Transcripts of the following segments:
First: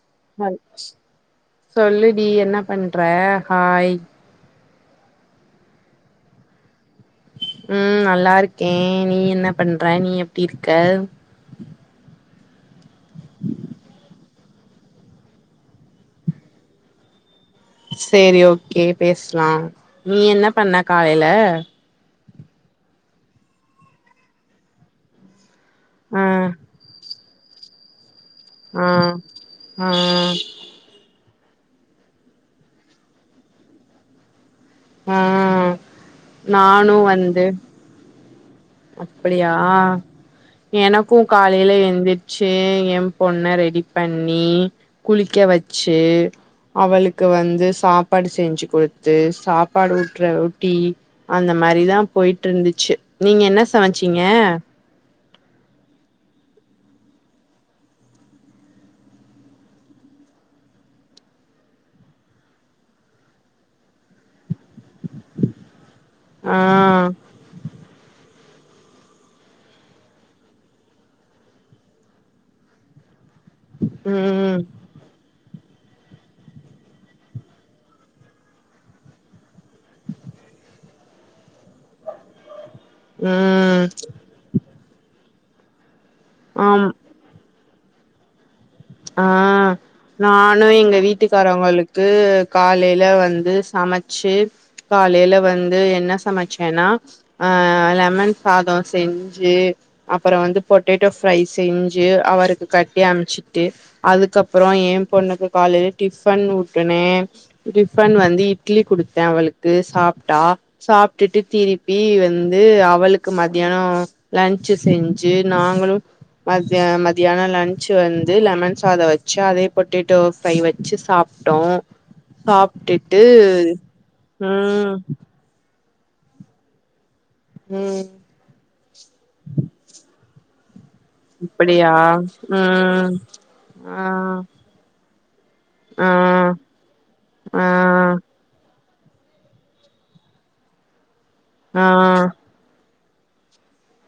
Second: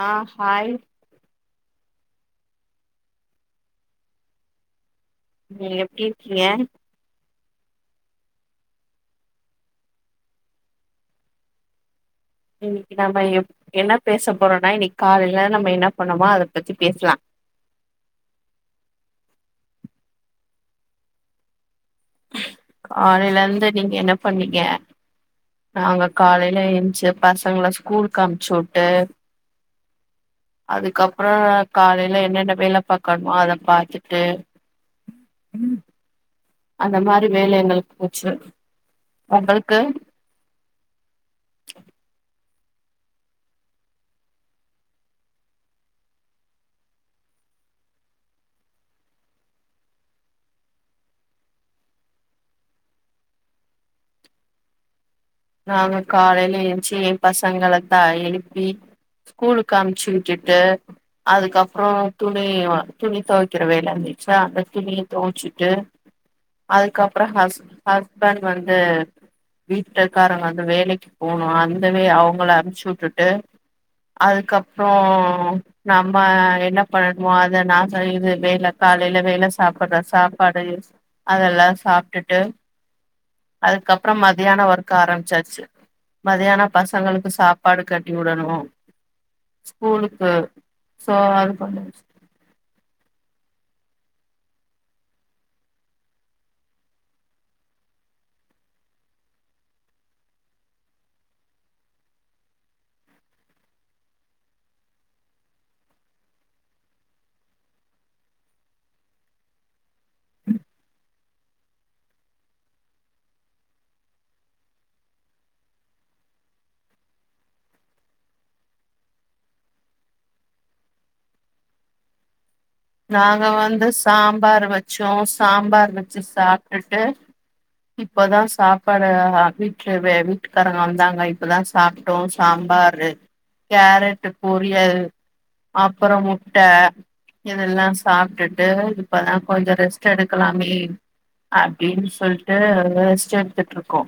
ஆ அது ஹாய் சொல்லுடி என்ன பண்ற ஹாய் நீங்க எப்டி இருக்கிங்க ம் நல்லா இருக்கே நீ என்ன பண்ற நீ எப்டி இருக்க ம் இன்னைக்கு நம்ம என்ன பேச போறோனா இன்னைக்கு காலைல நம்ம என்ன பண்ணோமோ அத பத்தி பேசலா சேரி ஓகே பேசலா நீ என்ன பண்ண காலைல காலைல இருந்து நீங்க என்ன பண்ணீங்க நாங்க ஆ காலைல எஞ்சு பசங்கள ஸ்கூல்க்கு அனுப்ச்சுவுட்டு ஆ ஆ அதுக்கப்புறோ காலைல என்னென்ன வேல பாக்கனுமோ அத பாத்துட்டு ஆ ம் நானு வந்து போச்சு அப்டியா உங்களுக்கு எனக்கு காலைல எந்துருச்சு எ பொண்ண ரெடி பண்ணி குளிக்க வச்சு அவளுக்கு வந்து சாப்பாடு செஞ்சு கொடுத்து சாப் சாப்பாடு ஊட்ற ஊட்டி அந்த மாரிதா போயிட்டு இருந்துச்சு நீங்க என்ன சமச்சீங்க நாங்க காலைல எஞ்சு எ பசங்கள தா எழுப்பி கூலுக்கு அம்ச்சு விட்டுட்டு அதுக்கப்புற துணி வ துணி துவைக்கிற வேல இருந்துச்சா அந்த துணிய துவச்சுட்டு ஆ அதுக்கப்புற ஹஸ் ஹஸ்பண்ட் வந்து ட்டல்காரங்க வந்து வேலைக்கு போனு அந்த வே அவுங்கள அனுப்ச்சு வுட்டுட்டு அதுக் ம் அப் ப்றோ நம்ம என்ன பண்ணணுமோ அதை நா [unintelligible] வேல காலைல வேல சாப்புடுற சாப்பாடு அதெல்லா சாப்ட்டுட்டு ம் அதுக்கப்புற மத்தியான ஒர்க் ஆரம்பிச்சாச்சு மதியான ஆம் பசங்களுக்கு சாப் பாடு கட்டி வுடணு ஆ நானு எங்க சோ அது கொஞ்சோ வீட்டுக்காரவங்களுக்கு காலைல வந்து சமச்சு காலைல வந்து என்ன சமச்சேனா ஆ லெமன் சாதோ செஞ்சு அப்புற வந்து பொட்டேட்டோ ஃப்ரை செஞ்சு அவருக்கு கட்டி அனுப்ச்சு ட்டு அதுக்கப்புற எ பொண்ணுக்கு காலைல டிஃபன் ஊட்டுனே டிஃபன் வந்து இட்லி குடுத்தே அவளுக்கு சாப்ட்டா சாப் ட்டுட்டு திருப்பி வந்து அவளுக்கு மத்தியானோ லன்ச்சு செஞ்சு நாங்களு மத்திய மத்தியான லன்ச்சு வந் து லெமன் சாத வச்சு அதே பொட்டேட்டோ ஃப்ரை வச்சு சாப்ட்டோ சாப்ட்டுட்டு நாங்க வந்து சாம்பார் ம் வச்சோ சாம்பார் வச்சு சாப்ட்டுட்டு ம் இப்பதா சாப்பாட வீட்ல வே வீட்டுக்காரங்க வந்தாங் அ இப்ப தா அப்படியா சாப்ட்டோ சாம்பாரு ம் ஆ கேரட்டு பொ ரியல் ஆ அப்பறோ முட்ட ஆ இதெல்லா சாப்ட்டுட்டு இப்பதா கொஞ்ச ரெஸ்ட் எடுக்கலாமே ஆ அப்டின்னு சொல்ட்டு ரேஸ்ட் எடுத்துட்டு இருக்கோ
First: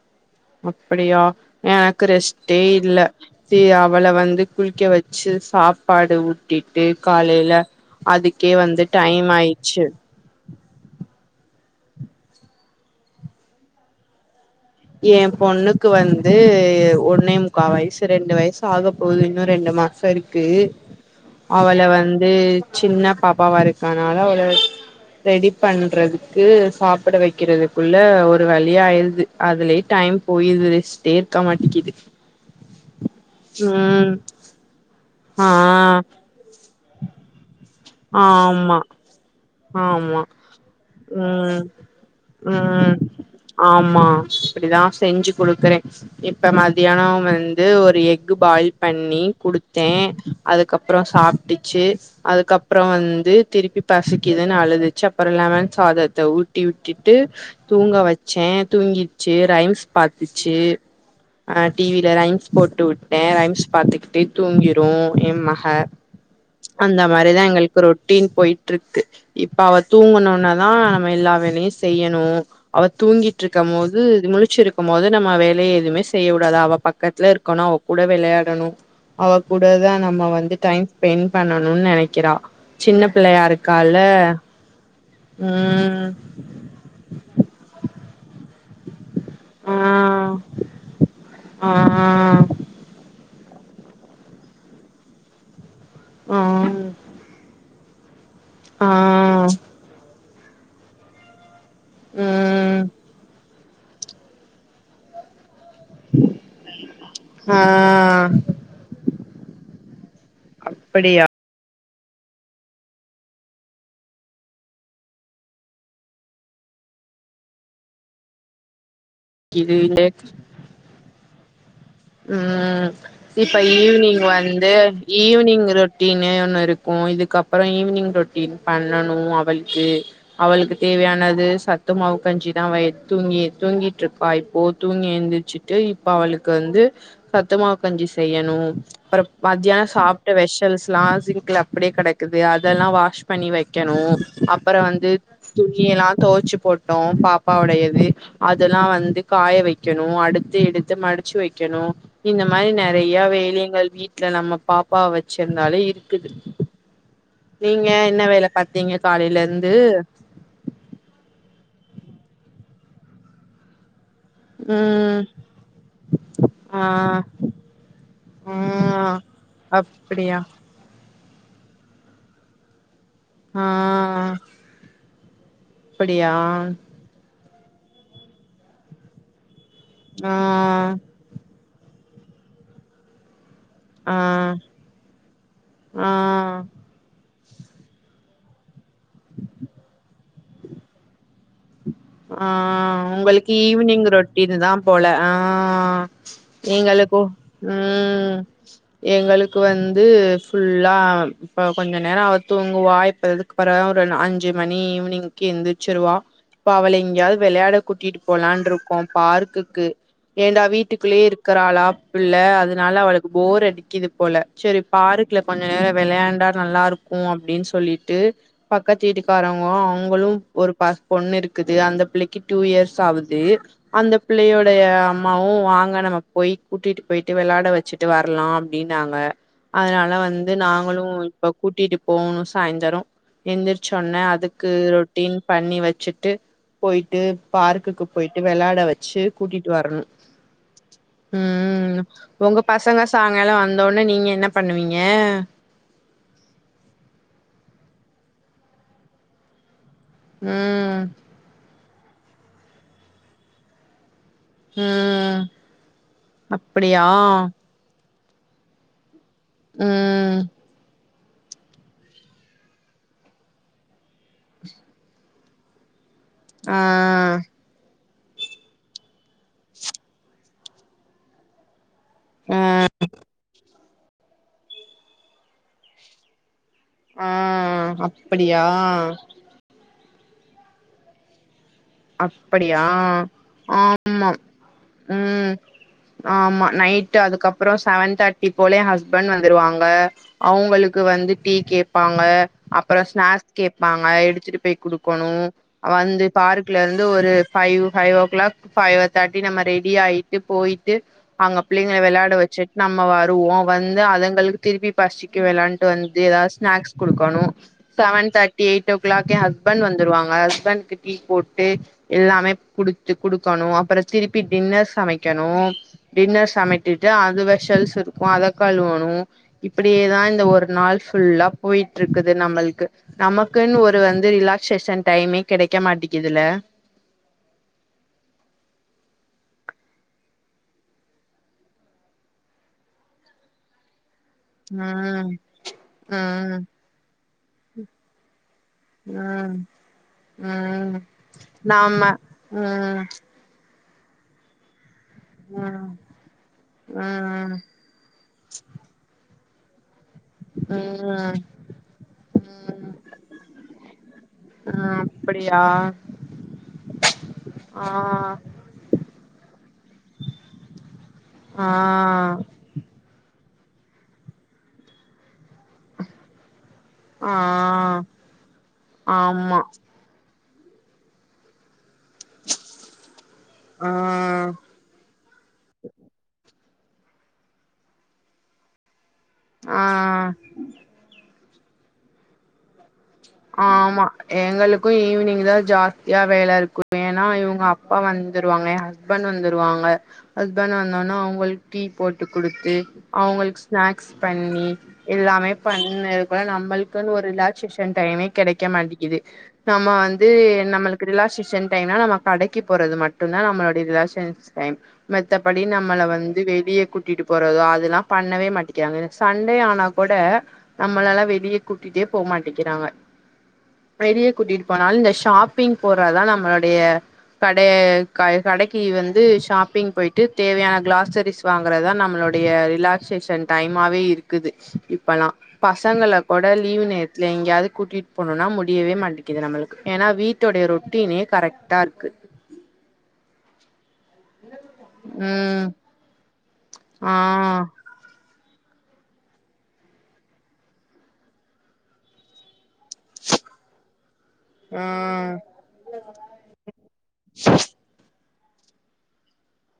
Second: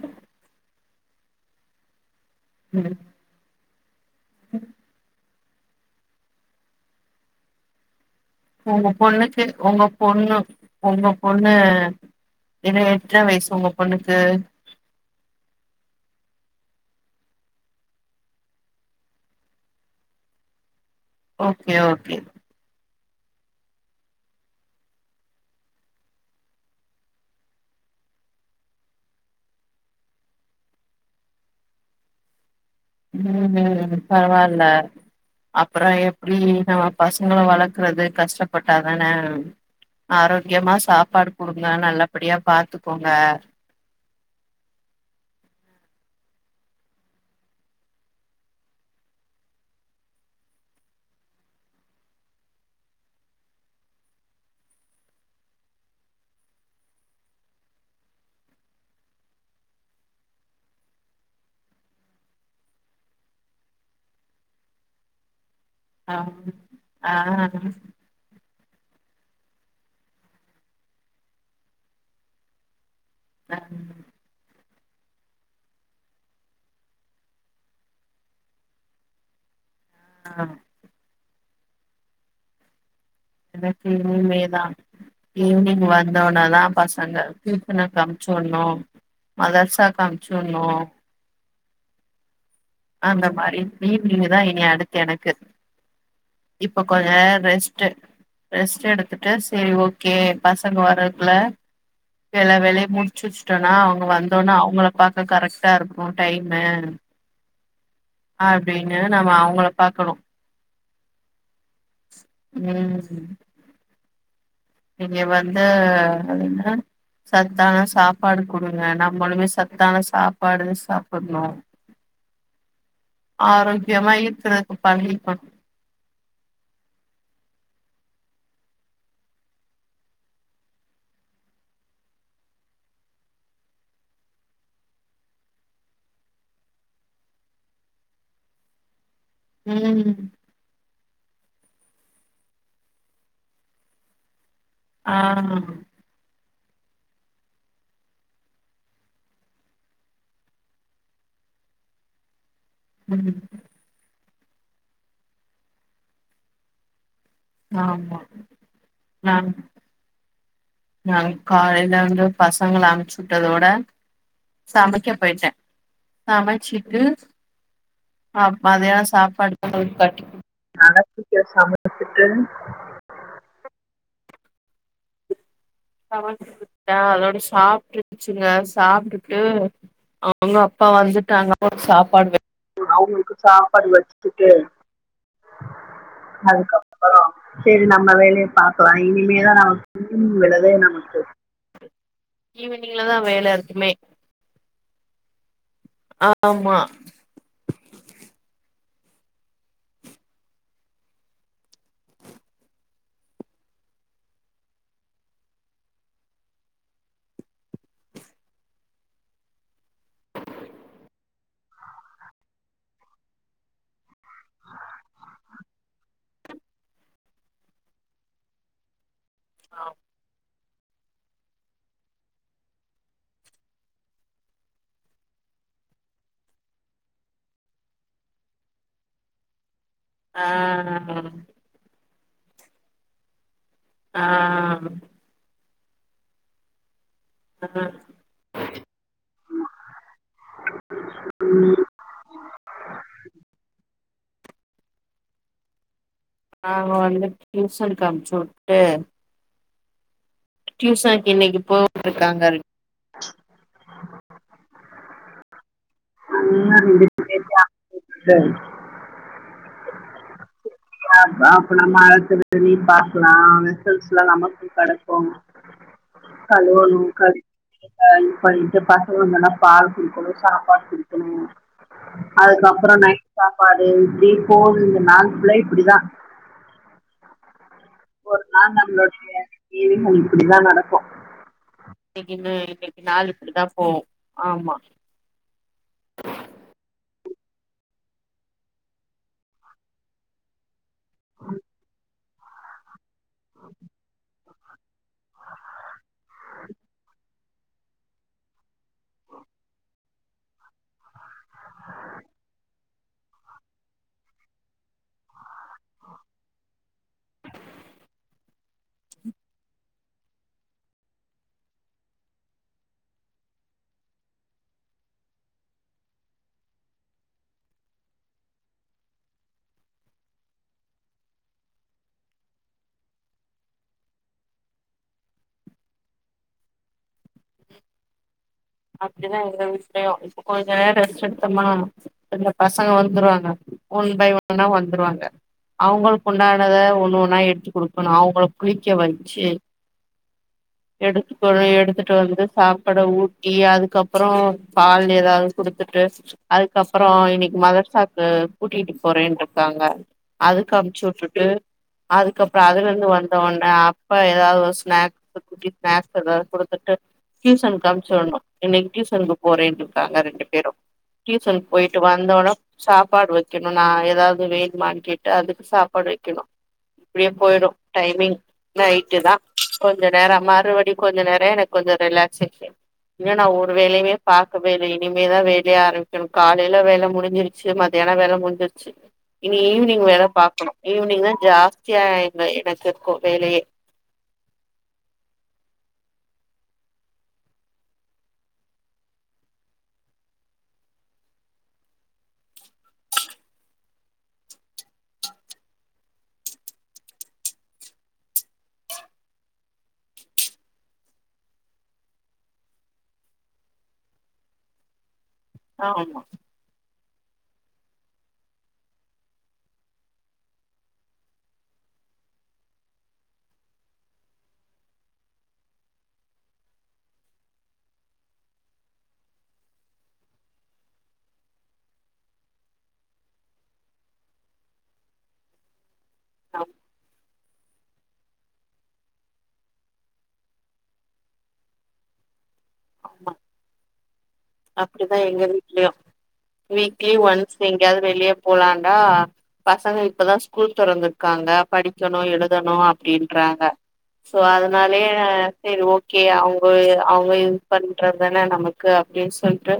அப்படியா எனக்கு ரெஸ்டே ம் இல்ல தி ‌ அவள வந்து குளிக்க வச்சு சாப்பாடு ஊட்டிட்டு காலைல அதுக்கே வந்து உங்க டைம் பொண்ணுக்கு உங்க ஆயிச்சு பொண்ணு உங்க பொண்ணு என்ன [unintelligible] வயஸ் உங்க பொண்ணுக்கு ஏ பொண்ணுக்கு வந்து ஒன்னே முக்கா வயஸ் ரெண்டு வயஸ் ஆக போகுது இன்னும் ரெண்டு மாசொ இருக் குது ஓகே அவள ஓகே வந்து சின்ன பாப்பாவா இருக்கர்னால அவள ரெடி பண்றதுக்கு சாப்பிட வைக்கிறதுக்குள்ள ஒரு வழியா ஆயிடுது அதுலயே டைம் போய்டுது ரோஸ்ட்டே இருக்க மாட்டேங்குது ம் ம் பரவாயில்லா ஆ அப்புறோ எப்டி நம்ம பசங்கள வளர்க் குறது கஷ்டப் ஆமா பட்டாங்கனே ஆமா ஆரோக்கியமா சாப்பாடு ம் கொடுக்கலா நல்லபடியா ம் பாத்துக்கோங்க ஆமா அப்டிதா செஞ்சு கொடுக்குறே இப்ப மதியானோ வந்து ஒரு எக் பாயில் பண்ணி குடுத்தே அதுக்கப்புறோ சாப்பிட்டுச்சு அதுக்கப்புறோ வந்து திருப்பி பசிக் க்குதுன்னு அழுதுச்சு அப்புறோ லெமன் சாதத்தை ஊட்டி விட்டுட்டு தூங்க வச்சே தூங்கிர்ச்சு ரைம்ஸ் பாத்துச்சு ஆ டிவிலா ரைம்ஸ் போட்டு வுட்டே ரைம்ஸ் பாத்துக்கிட்டே தூங்கிரூ எ மக ஆ அந்த ஆ மாரிதா எங்களுக்கு ரொட்டீன் போயிட்டிருக்கு இப்ப அவ தூங்கணுட்னே தா நம்ம எல்லா வேலயூ செய்யணோ அவ தூங்கி ட்ருக்கும் போது முழுச்சிர் ருக்கூ போது நம்ம வேலய எதுவுமே செய்ய கூடது அவ பக்கத்துல இருக்கணோ அவ கூட விளயாடணூ அவ கூடதா நம்ம ஆ வந்து டைம் ஸ்பெண்ட் பண்ணணும்னு நெனைக்கிறா சின்ன பிள்ளையாட் எனக்கு இனிமே தா ஈவினிங் ம் வந்தா போனாதா பசங்க [unintelligible] அன்ப்சிவுட்னோ மதர்சாக்கு ஆ அன்ப்சிவுட்னோ ஆ அந்த மாரி பீ பிளிங்கா தா இங்க அடுத்து எனக்கு இப்ப கொஞ்செ நேரோ ரெஸ்ட் டு ரெஸ்ட் ஆ எடுத்துட்டு ஆ சரி ஓகே பசங்க வரக்குல்ல இப்ப எல்லா ம் வேலயூ முடிச்சுச்சு ட்டோம்னா அவங்க வந்தவுட்னே அவங்கள பாக்க கரெக்ட்டா இருக்கூ டைமு அஹ் அப்டின்னு நம்ப அவங்கள பாக்கணோ அப்படியா ம் ஹூம் நீங்க வந்து அது என்ன சத்தான சாப் பாடு குடுங்க நம்மளுமே சத்தான இது சாப்பாடு சாப்பிட்ணோ ம் இப்ப ஆரோக்கியமா ஈவினிங் வந்து இருக்கறதுக்கு பழகிக்கணு ஈவினிங் இரூப் ட்டீனே ஒண்ணூ இருக்கோ இதுக்கப்புறோ ஈவினிங் ரொட்டீன் பண்ணணோ அவள்க்கு அவளுக்கு தேவையானது சத்தமாவு கஞ்சிதா வெயித் தூங்கி தூங்கிட்டு இருப்பா இப்போ தூங்கி எழுந்துர்ச்சு டூ இப்ப அவளுக்கு வந்து சத்துமாவு கஞ்சி செய்யணூ அப்புறோ மத்தியானோ ம் சாப்ட்ட வெஷல்ஸ் ளா சிங்கள அப்படியே கெடக்குது அதெல்லா வாஷ் பண்ணி வைக்கணோ அப்புறோ வந்து ஆ துனியெல்லா துவச்சு போட்டு அப்றோ பாப்பாவுடையது அதெல்லாம் வந்து காய வைக்கணூ அடுத்து எடுத்து மடிச்சு வைக் க்கணோ இந்த மாதிரி நெறய ம் வேலைகள் வீட் ல நம்ப பாப்பா வச்சிருந்தாலே இருக்குது நீங்க ஆமா என்ன வேல பாத்தீங்க காலயில இருந்து நா காலில வந்து பசங்க அம்மிச்சுட்டதோட சமக்க ம் போய்ட்டே ஆ சமச்சிட்டு ஆ அப் மதியானோ சாப்பாடு [inaudible] கட்டிகுட் அப்டியா நடக்குத்த சமத்துத்துட்டு ஆ அப்டியா கவன் டா அதோட சாப்ட்டுருச்சுங்க சாப்ட்டுட்டு ஆ அவங்க அப்பா வந்துட்டாங்க ஒரு சாப்பாடு வெ சாப்பாடு வச் ஆ டிட்டு ஆ அதுக்கப் செரி நம்ம வேல்ய பாக்கலா இனிமேதா நமக் [inaudible] தே நமக்கு ஆ ஈவினிங்ல தா வேல உங்கள்க்கு இருக்குமே ஈவ்னிங் ரொட் இருந்தா போல ஆ ஆமா எங்களுக்கு ம் எங்களுக்கு வந்து ஃபுல்லால் போ கொஞ்சம் நேர அவ தூங்குவா இப்பதுக் பரா ஒருன்னா அஞ்சு மணி ஈவ்னிங்க்கி எந்திச்சுருவா பா அவளை எங்யாவ் விளையாட கூட்டிட்டு போலான் ருக்கோ பார்குக்கு ஏன்டா வீட்டுக்குள்ளே இருக்குறாளாப் பிள்ள அதுனால அவளக் போர் அடிக்கிது போல ச்செரி பாருக்ல கொஞ்ச நேர விளையாண்டா நல்லாருக்கு அப்டின் சொல்லிட்டு பக்க தீட்டுக்காரங்கோ அவ்ங்களு ஒரு பாஸ் பொண்ணிர் க்குது அந்த பிள்ளைக்கி டூ இயர்ஸ் ஆவுது அந்த பிள்ளையோட அம்மாவு வாங்க நம்ம போய் கூட்டிட்டு போயிட்டு விளையாட வ ச்சுட்டு வர்லா அப்டினாங்க அதனால ஆ வந்து நாங்களு இப்பக் கூட்டிட்டு போணு சாய்ந்தரு எந்திர்ச் சொன்னே ஆ அதுக்கு ரொட்டீன் பண்ணி வச்சுட் ட்டு போய்ட்டு பார்க்குக்கு போய்ட்டு வெளாட வச்சு கூட்டிட் வரணு ம் உங்க பசங்க சாங்காலோ வந்தோனே நீங்க என்ன பண்ணுவீங்க நாங்க வந்து ட்யூசன்க்கு அம்ச்சுட்டு ம் டியூசன்க்கு இன்னிக்கு போகயிருக்காங்கர் ம் அப்படியா தெய் ம் அப்ப நம்ம அத்துல நீ பாக்கலா வெசல்ஸ்லா நமக்கு கடக்கும் ஆ கழுவணு கழு [inaudible] பன்ட்டு பசங்க வந்தன்னா பால் குடுக்குணு சாப் ஆ அதுக்கப்றோ நைட் சாப்பாடு இத்ரி போல் இந்த நால்புலை இப்டிதா ஆ அப் ஒரு நாள் நம்ளுடைய ஜிவிசம் இப்டிதா நடக்கு நிக் இன்னு அப்படியா இன்னிக்கி நாலு இப்டி தா போவ் ஆமா ம் ஆமா நைட்டு அதுக்கப்பறோ செவன் தர்ட்டி போலே ஹஸ்பண் வந்துருவாங்க அவ்ங்களுக் க்கு வந்து டீ கேப்பாங்க அப்ற ஸ்நாஸ்க் கேப்பாங்க எடுத்துட்டு போய் குடுக்கொணு அவந்து பாரு ட்லர்ந்து ஒரு ஃபைவ் ஹை ஓ க்ளாக்கு ஃபைவ்வ தாட்டி நம்ம ரெடி ஆயிட்டு போய்ட்டு அங்க பிளைங்கள விளையாட வச்சுட் நம்ம வருவோ வந்து அதுங்களுக்கு திருப்பி பஷ் திக்க வெளான்ட்டு வந்து ஏதா ஸ்நாக்ஸ் குடுக்கணு செவன் தர்ட்டி எய்ட் ஓ க்ளாக்கே ஹஸ்பண் வந்துருவாங்க ஹஸ்பண்க்கு டீ போட் ட்டே எல்லாமே குடுத்து குடுக்கணு அப்பற திருப்பி டின்னர் சமைக்கணு டின்னர் சமைத்துட்டு அது வெஷல்ஸ் இருக்கு அத கழுவணு இப்பிடியேதா இந்த ஒரு நாள் ஃபுல்லா போயிட்ருக்குது நம்மளுக்கு நமக்குன் ஒரு வந்து ரிலாக்சேஷன் டைமே கெடைக்க மாட்டேங்குதுல்ல அப்டிதா எங்க வீட்லயு இப்ப கொஞ்ச நேர ரெஸ்ட் எடுத்தமா இந்த பசங்க வந்துருவாங்க ஒன் பை ஒன்னா வந்துருவாங்க ம் அவங்களுக்கு ம் உண்டானத ஒண்ணு ஒன்னா எடுத்து குடுக்கணு அவங்கள குளிக்க வச்சு ம் ம் எடுத்துக்கணு நாம எடுத்துட்டு வந்து ம் சாப்பாட ஊட்டி அதுக்கப் ற பால் ஏதாவது ம் குடுத்துட்டு அதுக்கப்புற ம் இன்னைக்கு மதர் சாக்கு கூட்டிகிட்டு போறேன்ருக்காங்க அதுக்கு அமிச்சு ம் உட்டுட்டு அதுக்கப்பற அதுல இருந்து வந்த ஒன்ன அப்ப ஏதாவது ஆ ஸ்நாக் அப்படியா க்கி ஸ்நேக்ஸ் எதாவது குடுத்துட்டு ட்யூசனுக் ஆ அனுப் ச்சுடனு இன்னைக்கு டியூசனுக்கு போறேனுருக்காங்க ரெண்டு பேரு ஆ டியூசனுக் போயிட்டு வந்தோன சாப்பாடு வெக்கணு நா ஏதாவது வேனுமானு கேட் டு அதுக்கு சாப்பாடு வெக்கணு இப்டியே ஆ போயிடு டைமிங் நைட்டுதா ஆமா கொ ஞ்ச நேர மறுபடி கொஞ்ச நேர எனக்கு கொஞ்ச ரிலாக்சேஷன் இல்ல நா ஆ வேலயவே பாக்கவேலயே இனிமேதா வேலைய ஆரம்பிக்கணு காலையில வேலை முடிஞ்சிருச்சு மத்தியான வேலை முடிஞ்சிருச்சு இனி ஈவினிங் வேல ஆ பாக்கணு ஈவினிங்தா ஜாஸ்தியா எங்க எனக்கு இருக்கு வேலையே ஆமா எங்களுக்கு ஈவினிங்தா ஜாஸ்தியா வேல இருக்குமே ஏன்னா இவங்க அப்பா வந்துருவாங்க எ ஹஸ்பண்ட் வந்துருவாங்க ஹஸ்பண்ட் வந்தோன அவங்களுக்கு டீ போட்டு குடுத்து அவங்களுக்கு ஸ்நாக்ஸ் பண்ணி எல்லாமே பண்ணது கூட நம்மளுக்குன்னு ஒரு ரிலாக்சேஷன் டைமே கெடைக்க மாட்டிக்குது நம்ம வந்து நம்மளுக்கு ரிலாக்சேஷ டைம்னா நம்ம கடைக்கு போறது மட்டும்தா நம்மளுடைய ரிலாக்ஷேஷன் மத்தப்படி நம்மள ஆமா வந்து வெளிய கூ ட்டிட்டு போறதோ அதெல்லா பண்ணவே மாட்டேக்கிறாங்க சண்டே ஆனா கூட நம்மளலா வெளிய கூட்டிட்டே போ மாட்டேக்கிறாங்க வெளிய கூட்டிட்டு போனாலு இந்த ஷாப்பிங் போறதா நம்மளுடைய கட கடைக்கு வந்து ஷாப்பிங் போயிட்டு தேவையான கிளாஸரிஸ் வாங்கறதா நம்மளுடைய ரிலாக்சேஷன் டைமாவே இருக்குது இப்பல்லா பசங்கள கோட ஆமா லீவ் நேத்துல எங்கியாது கூட்டிட்டு போணுனா முடியவே மாட்டேக்கிது நம்மளுக்கு ஏன்னா வீட்டோடைய ரொட்டினே கரெக்ட்டா இருக்கு ஆமா அப்டிதா எங்க ம் வீட்லயு வீக்லி ஆ ஒன்ஸ் எங்கயாவது வெளிய போலான்டா பசங்க இப்பதா ஸ்கூல் தொறந்துருக்காங்க படிக்கனு எழுதனு அப் டின்றாங்க சோ ஆ அதனாலயே செரி ஓகே அவுங்க அவுங்க இது பண்றதானே நமக்கு அப்டின் சொல்ட்டு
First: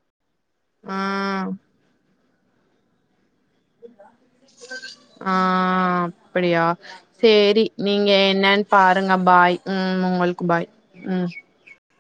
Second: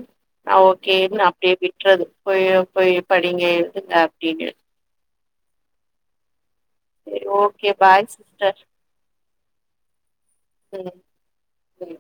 அ ஆ ஓகேன்னு அப்டியே விட்றது போய் போய் படிங்க எழுதுங்க அப்டின்னு ஆ அப்படியா சரி சேரி ஓகே பாய் நீங்க சிஸ்டர் என்னன் பாருங்க பாய் ம் உங்களுக்கு பாய் ம் ம் ம்